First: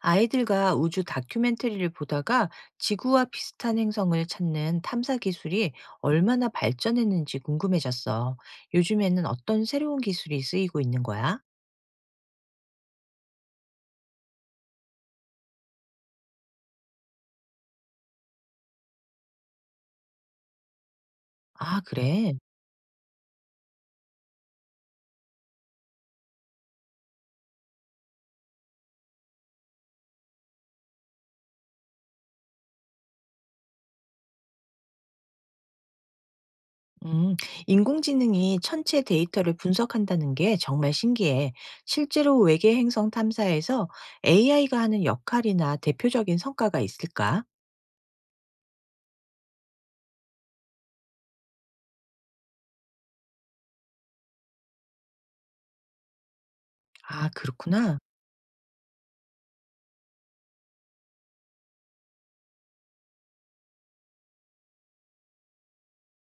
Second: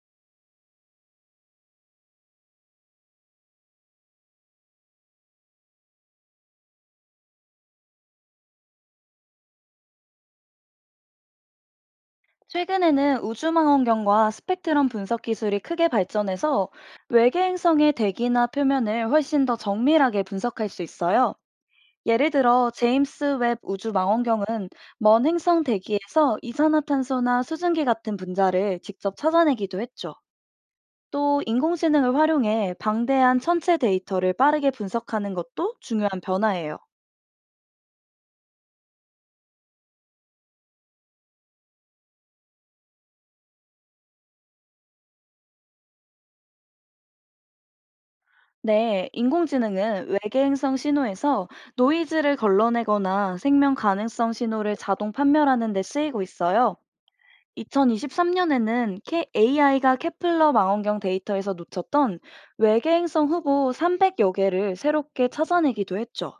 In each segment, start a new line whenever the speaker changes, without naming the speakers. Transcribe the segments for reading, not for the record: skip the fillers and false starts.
아이들과 우주 다큐멘터리를 보다가 지구와 비슷한 행성을 찾는 탐사 기술이 얼마나 발전했는지 궁금해졌어. 요즘에는 어떤 새로운 기술이 쓰이고 있는 거야?
최근에는 우주망원경과 스펙트럼 분석 기술이 크게 발전해서 외계 행성의 대기나 표면을 훨씬 더 정밀하게 분석할 수 있어요.
아,
예를
그래.
들어 제임스 웹 우주망원경은 먼 행성 대기에서 이산화탄소나 수증기 같은 분자를 직접 찾아내기도 했죠. 또 인공지능을 활용해 방대한 천체 데이터를 빠르게 분석하는 것도 중요한 변화예요.
음, 인공지능이 천체 데이터를 분석한다는 게 정말 신기해. 실제로 외계 행성 탐사에서 AI가 하는 역할이나 대표적인 성과가 있을까?
네, 인공지능은 외계행성 신호에서 노이즈를 걸러내거나 생명 가능성 신호를 자동 판별하는 데 쓰이고 있어요.
아, 그렇구나.
2023년에는 AI가 케플러 망원경 데이터에서 놓쳤던 외계행성 후보 300여 개를 새롭게 찾아내기도 했죠.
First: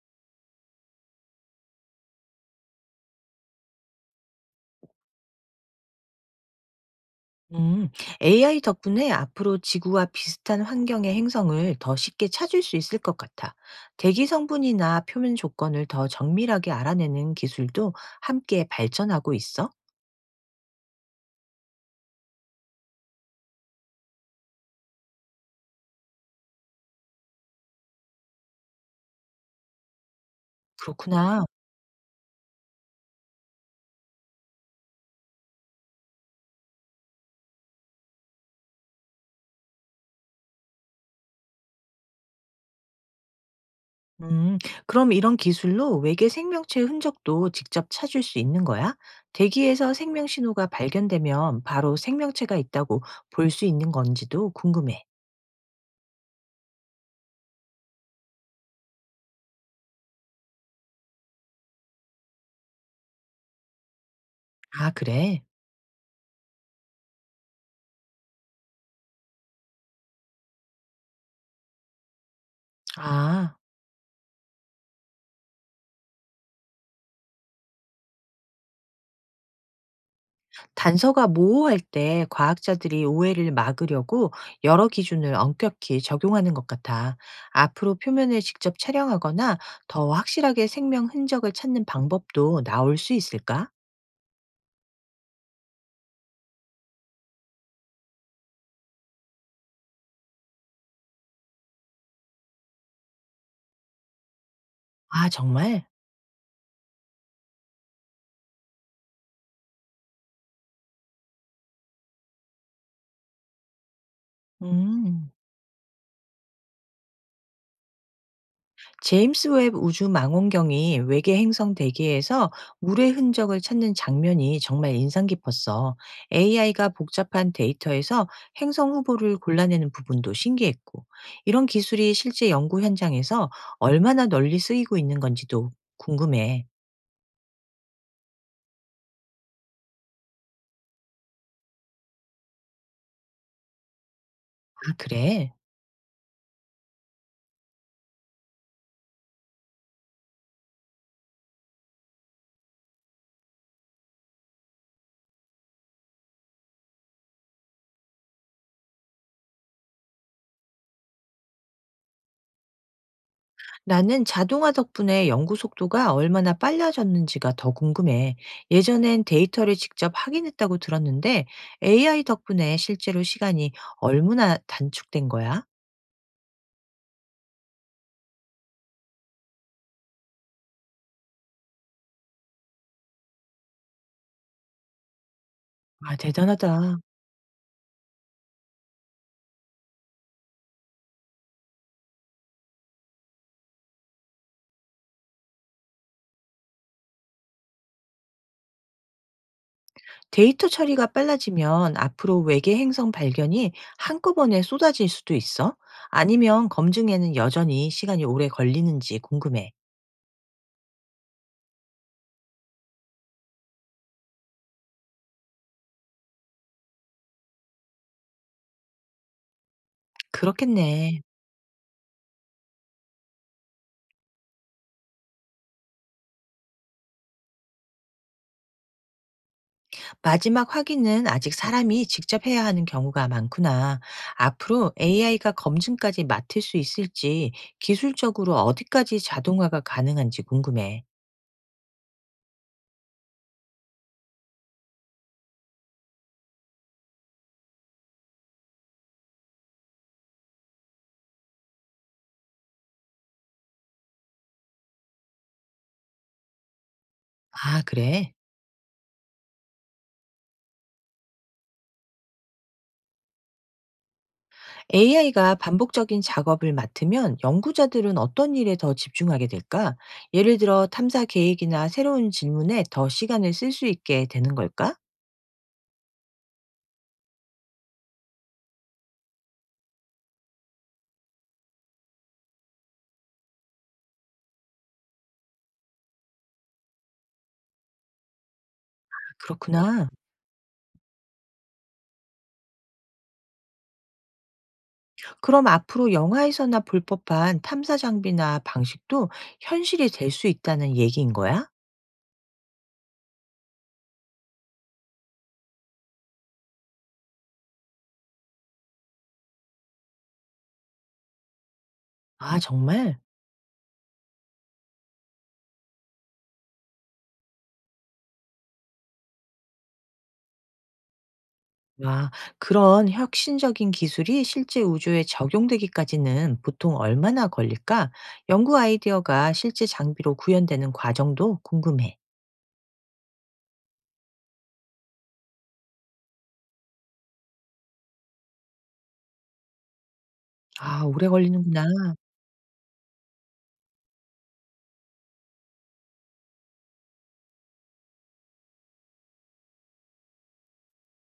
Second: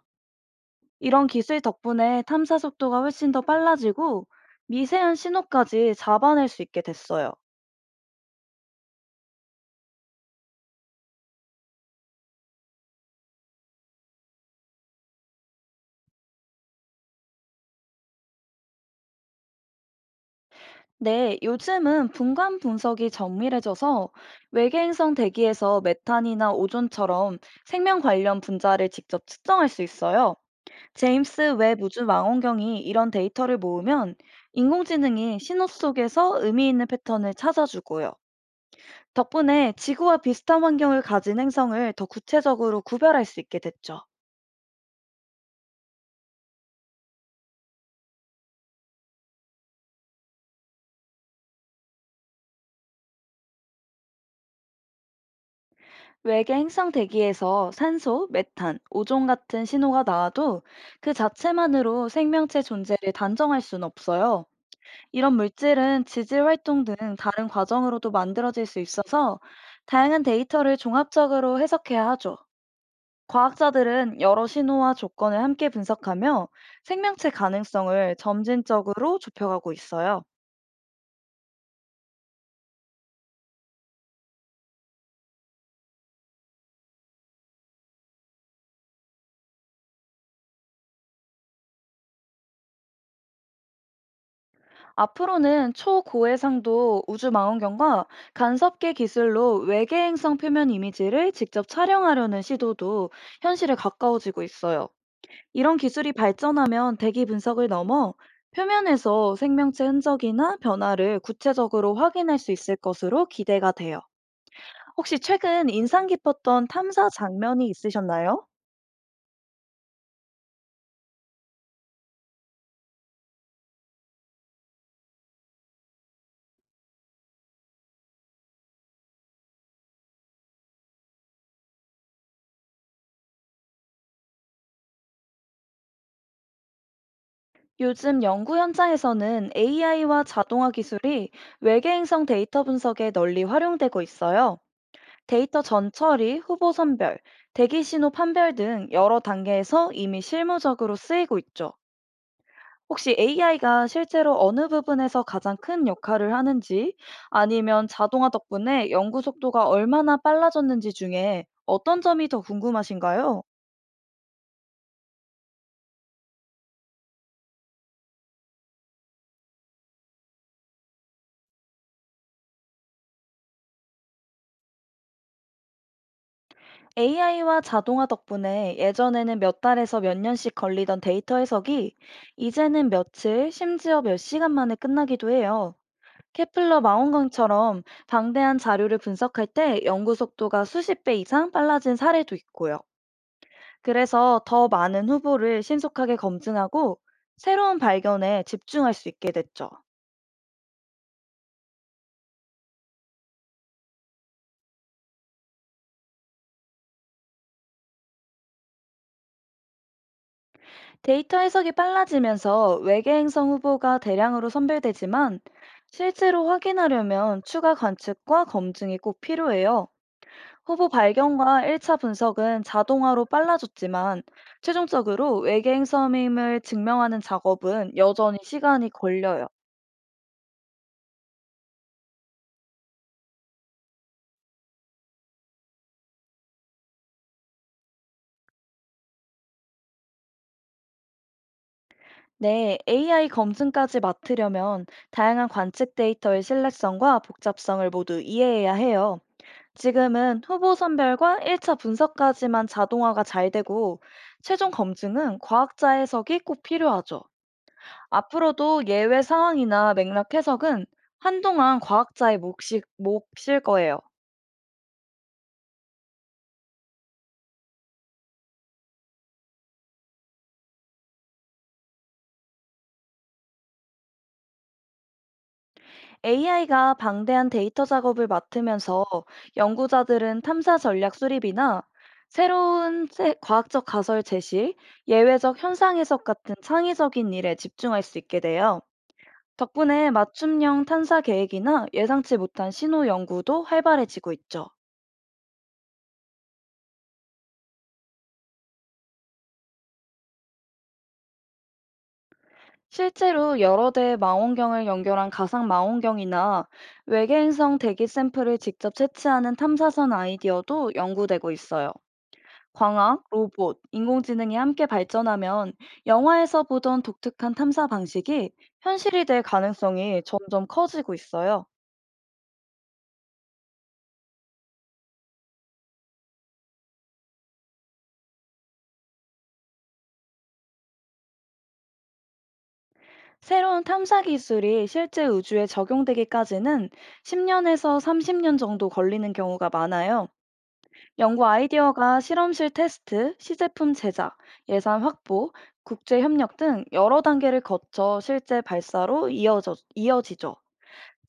이런 기술 덕분에 탐사 속도가 훨씬 더 빨라지고 미세한 신호까지 잡아낼 수 있게 됐어요.
음, AI 덕분에 앞으로 지구와 비슷한 환경의 행성을 더 쉽게 찾을 수 있을 것 같아. 대기 성분이나 표면 조건을 더 정밀하게 알아내는 기술도 함께 발전하고 있어.
네, 요즘은 분간 분석이 정밀해져서 외계행성 대기에서 메탄이나 오존처럼 생명 관련 분자를 직접 측정할 수 있어요.
그렇구나.
제임스 웹 우주 망원경이 이런 데이터를 모으면 인공지능이 신호 속에서 의미 있는 패턴을 찾아주고요. 덕분에 지구와 비슷한 환경을 가진 행성을 더 구체적으로 구별할 수 있게 됐죠.
음, 그럼 이런 기술로 외계 생명체의 흔적도 직접 찾을 수 있는 거야? 대기에서 생명 신호가 발견되면 바로 생명체가 있다고 볼 수 있는 건지도 궁금해.
외계 행성 대기에서 산소, 메탄, 오존 같은 신호가 나와도 그 자체만으로 생명체 존재를 단정할 수는 없어요.
아,
이런
그래?
물질은 지질 활동 등 다른 과정으로도 만들어질 수 있어서 다양한 데이터를 종합적으로 해석해야 하죠.
아.
과학자들은 여러 신호와 조건을 함께 분석하며 생명체 가능성을 점진적으로 좁혀가고 있어요.
단서가 모호할 때 과학자들이 오해를 막으려고 여러 기준을 엄격히 적용하는 것 같아. 앞으로 표면을 직접 촬영하거나 더 확실하게 생명 흔적을 찾는 방법도 나올 수 있을까?
앞으로는 초고해상도 우주망원경과 간섭계 기술로 외계 행성 표면 이미지를 직접 촬영하려는 시도도 현실에 가까워지고 있어요.
아,
이런
정말?
기술이 발전하면 대기 분석을 넘어 표면에서 생명체 흔적이나 변화를 구체적으로 확인할 수 있을 것으로 기대가 돼요. 혹시
음.
최근 인상 깊었던 탐사 장면이 있으셨나요?
제임스 웹 우주 망원경이 외계 행성 대기에서 물의 흔적을 찾는 장면이 정말 인상 깊었어. AI가 복잡한 데이터에서 행성 후보를 골라내는 부분도 신기했고, 이런 기술이 실제 연구 현장에서 얼마나 널리 쓰이고 있는 건지도 궁금해.
요즘 연구 현장에서는 AI와 자동화 기술이 외계 행성 데이터 분석에 널리 활용되고 있어요.
아, 그래?
데이터 전처리, 후보 선별, 대기 신호 판별 등 여러 단계에서 이미 실무적으로 쓰이고 있죠. 혹시 AI가 실제로 어느 부분에서 가장 큰 역할을 하는지, 아니면 자동화 덕분에 연구 속도가 얼마나 빨라졌는지 중에 어떤 점이 더 궁금하신가요?
나는 자동화 덕분에 연구 속도가 얼마나 빨라졌는지가 더 궁금해. 예전엔 데이터를 직접 확인했다고 들었는데 AI 덕분에 실제로 시간이 얼마나 단축된 거야?
AI와 자동화 덕분에 예전에는 몇 달에서 몇 년씩 걸리던 데이터 해석이 이제는 며칠, 심지어 몇 시간 만에 끝나기도 해요.
아,
케플러
대단하다.
망원경처럼 방대한 자료를 분석할 때 연구 속도가 수십 배 이상 빨라진 사례도 있고요. 그래서 더 많은 후보를 신속하게 검증하고 새로운 발견에 집중할 수 있게 됐죠.
데이터 처리가 빨라지면 앞으로 외계 행성 발견이 한꺼번에 쏟아질 수도 있어? 아니면 검증에는 여전히 시간이 오래 걸리는지 궁금해.
데이터 해석이 빨라지면서 외계 행성 후보가 대량으로 선별되지만, 실제로 확인하려면 추가 관측과 검증이 꼭 필요해요. 후보
그렇겠네.
발견과 1차 분석은 자동화로 빨라졌지만, 최종적으로 외계 행성임을 증명하는 작업은 여전히 시간이 걸려요.
마지막 확인은 아직 사람이 직접 해야 하는 경우가 많구나. 앞으로 AI가 검증까지 맡을 수 있을지 기술적으로 어디까지 자동화가 가능한지 궁금해.
네, AI 검증까지 맡으려면 다양한 관측 데이터의 신뢰성과 복잡성을 모두 이해해야 해요. 지금은 후보 선별과 1차 분석까지만 자동화가 잘 되고, 최종 검증은 과학자 해석이 꼭 필요하죠.
아, 그래?
앞으로도 예외 상황이나 맥락 해석은 한동안 과학자의 몫일 거예요.
AI가 반복적인 작업을 맡으면 연구자들은 어떤 일에 더 집중하게 될까? 예를 들어 탐사 계획이나 새로운 질문에 더 시간을 쓸 수 있게 되는 걸까?
AI가 방대한 데이터 작업을 맡으면서 연구자들은 탐사 전략 수립이나 새로운 과학적 가설 제시, 예외적 현상 해석 같은 창의적인 일에 집중할 수 있게 돼요.
그렇구나.
덕분에 맞춤형 탐사 계획이나 예상치 못한 신호 연구도 활발해지고 있죠.
그럼 앞으로 영화에서나 볼 법한 탐사 장비나 방식도 현실이 될 수 있다는 얘기인 거야?
실제로 여러 대의 망원경을 연결한 가상 망원경이나 외계행성 대기 샘플을 직접 채취하는 탐사선 아이디어도 연구되고 있어요.
아, 정말?
광학, 로봇, 인공지능이 함께 발전하면 영화에서 보던 독특한 탐사 방식이 현실이 될 가능성이 점점 커지고 있어요.
와, 그런 혁신적인 기술이 실제 우주에 적용되기까지는 보통 얼마나 걸릴까? 연구 아이디어가 실제 장비로 구현되는 과정도 궁금해.
새로운 탐사 기술이 실제 우주에 적용되기까지는 10년에서 30년 정도 걸리는 경우가 많아요.
아, 오래
연구
걸리는구나.
아이디어가 실험실 테스트, 시제품 제작, 예산 확보, 국제 협력 등 여러 단계를 거쳐 실제 발사로 이어지죠.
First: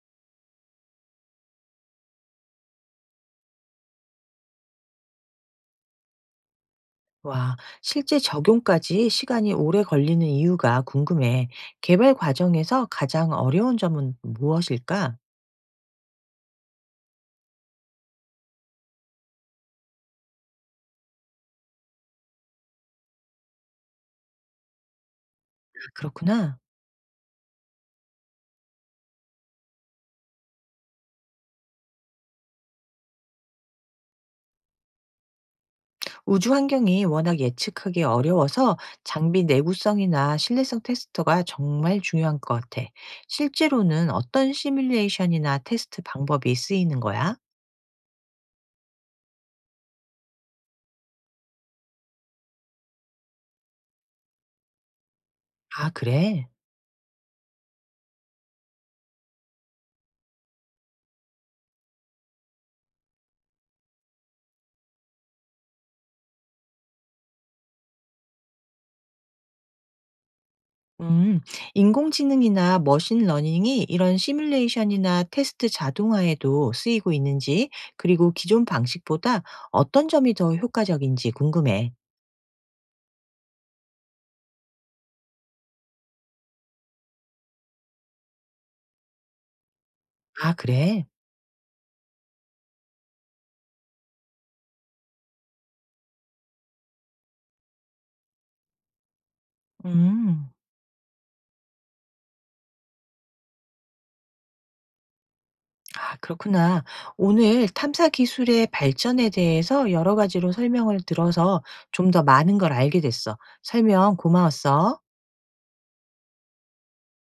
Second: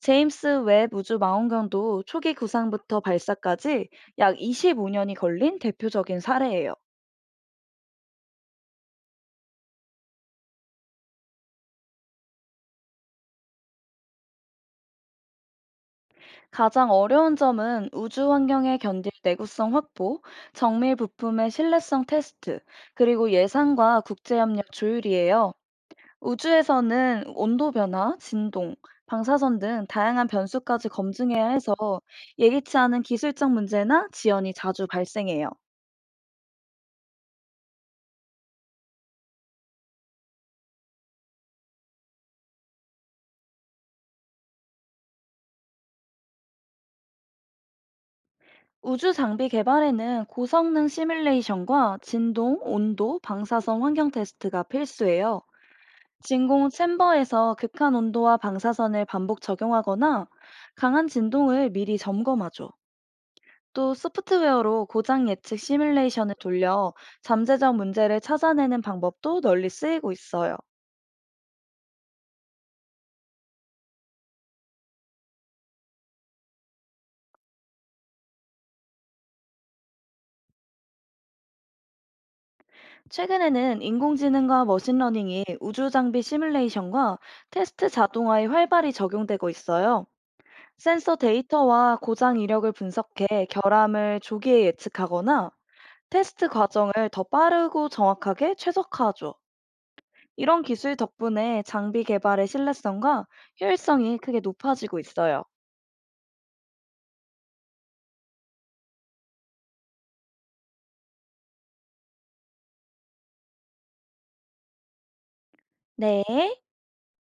제임스 웹 우주 망원경도 초기 구상부터 발사까지 약 25년이 걸린 대표적인 사례예요.
와, 실제 적용까지 시간이 오래 걸리는 이유가 궁금해. 개발 과정에서 가장 어려운 점은 무엇일까? 아,
가장 어려운 점은 우주 환경에 견딜 내구성 확보, 정밀 부품의 신뢰성 테스트, 그리고 예산과 국제협력 조율이에요.
그렇구나.
우주에서는 온도 변화, 진동, 방사선 등 다양한 변수까지 검증해야 해서 예기치 않은 기술적 문제나 지연이 자주 발생해요.
우주 환경이 워낙 예측하기 어려워서 장비 내구성이나 신뢰성 테스트가 정말 중요한 것 같아. 실제로는 어떤 시뮬레이션이나 테스트 방법이 쓰이는 거야?
우주 장비 개발에는 고성능 시뮬레이션과 진동, 온도, 방사선 환경 테스트가 필수예요.
아, 그래?
진공 챔버에서 극한 온도와 방사선을 반복 적용하거나 강한 진동을 미리 점검하죠. 또 소프트웨어로 고장 예측 시뮬레이션을 돌려 잠재적 문제를 찾아내는 방법도 널리 쓰이고 있어요.
음, 인공지능이나 머신러닝이 이런 시뮬레이션이나 테스트 자동화에도 쓰이고 있는지, 그리고 기존 방식보다 어떤 점이 더 효과적인지 궁금해.
최근에는 인공지능과 머신러닝이 우주 장비 시뮬레이션과 테스트 자동화에 활발히 적용되고 있어요.
아, 그래?
센서 데이터와 고장 이력을 분석해 결함을 조기에 예측하거나 테스트 과정을 더 빠르고 정확하게 최적화하죠.
음.
이런 기술 덕분에 장비 개발의 신뢰성과 효율성이 크게 높아지고 있어요.
아, 그렇구나. 오늘 탐사 기술의 발전에 대해서 여러 가지로 설명을 들어서 좀 더 많은 걸 알게 됐어. 설명 고마웠어.
네.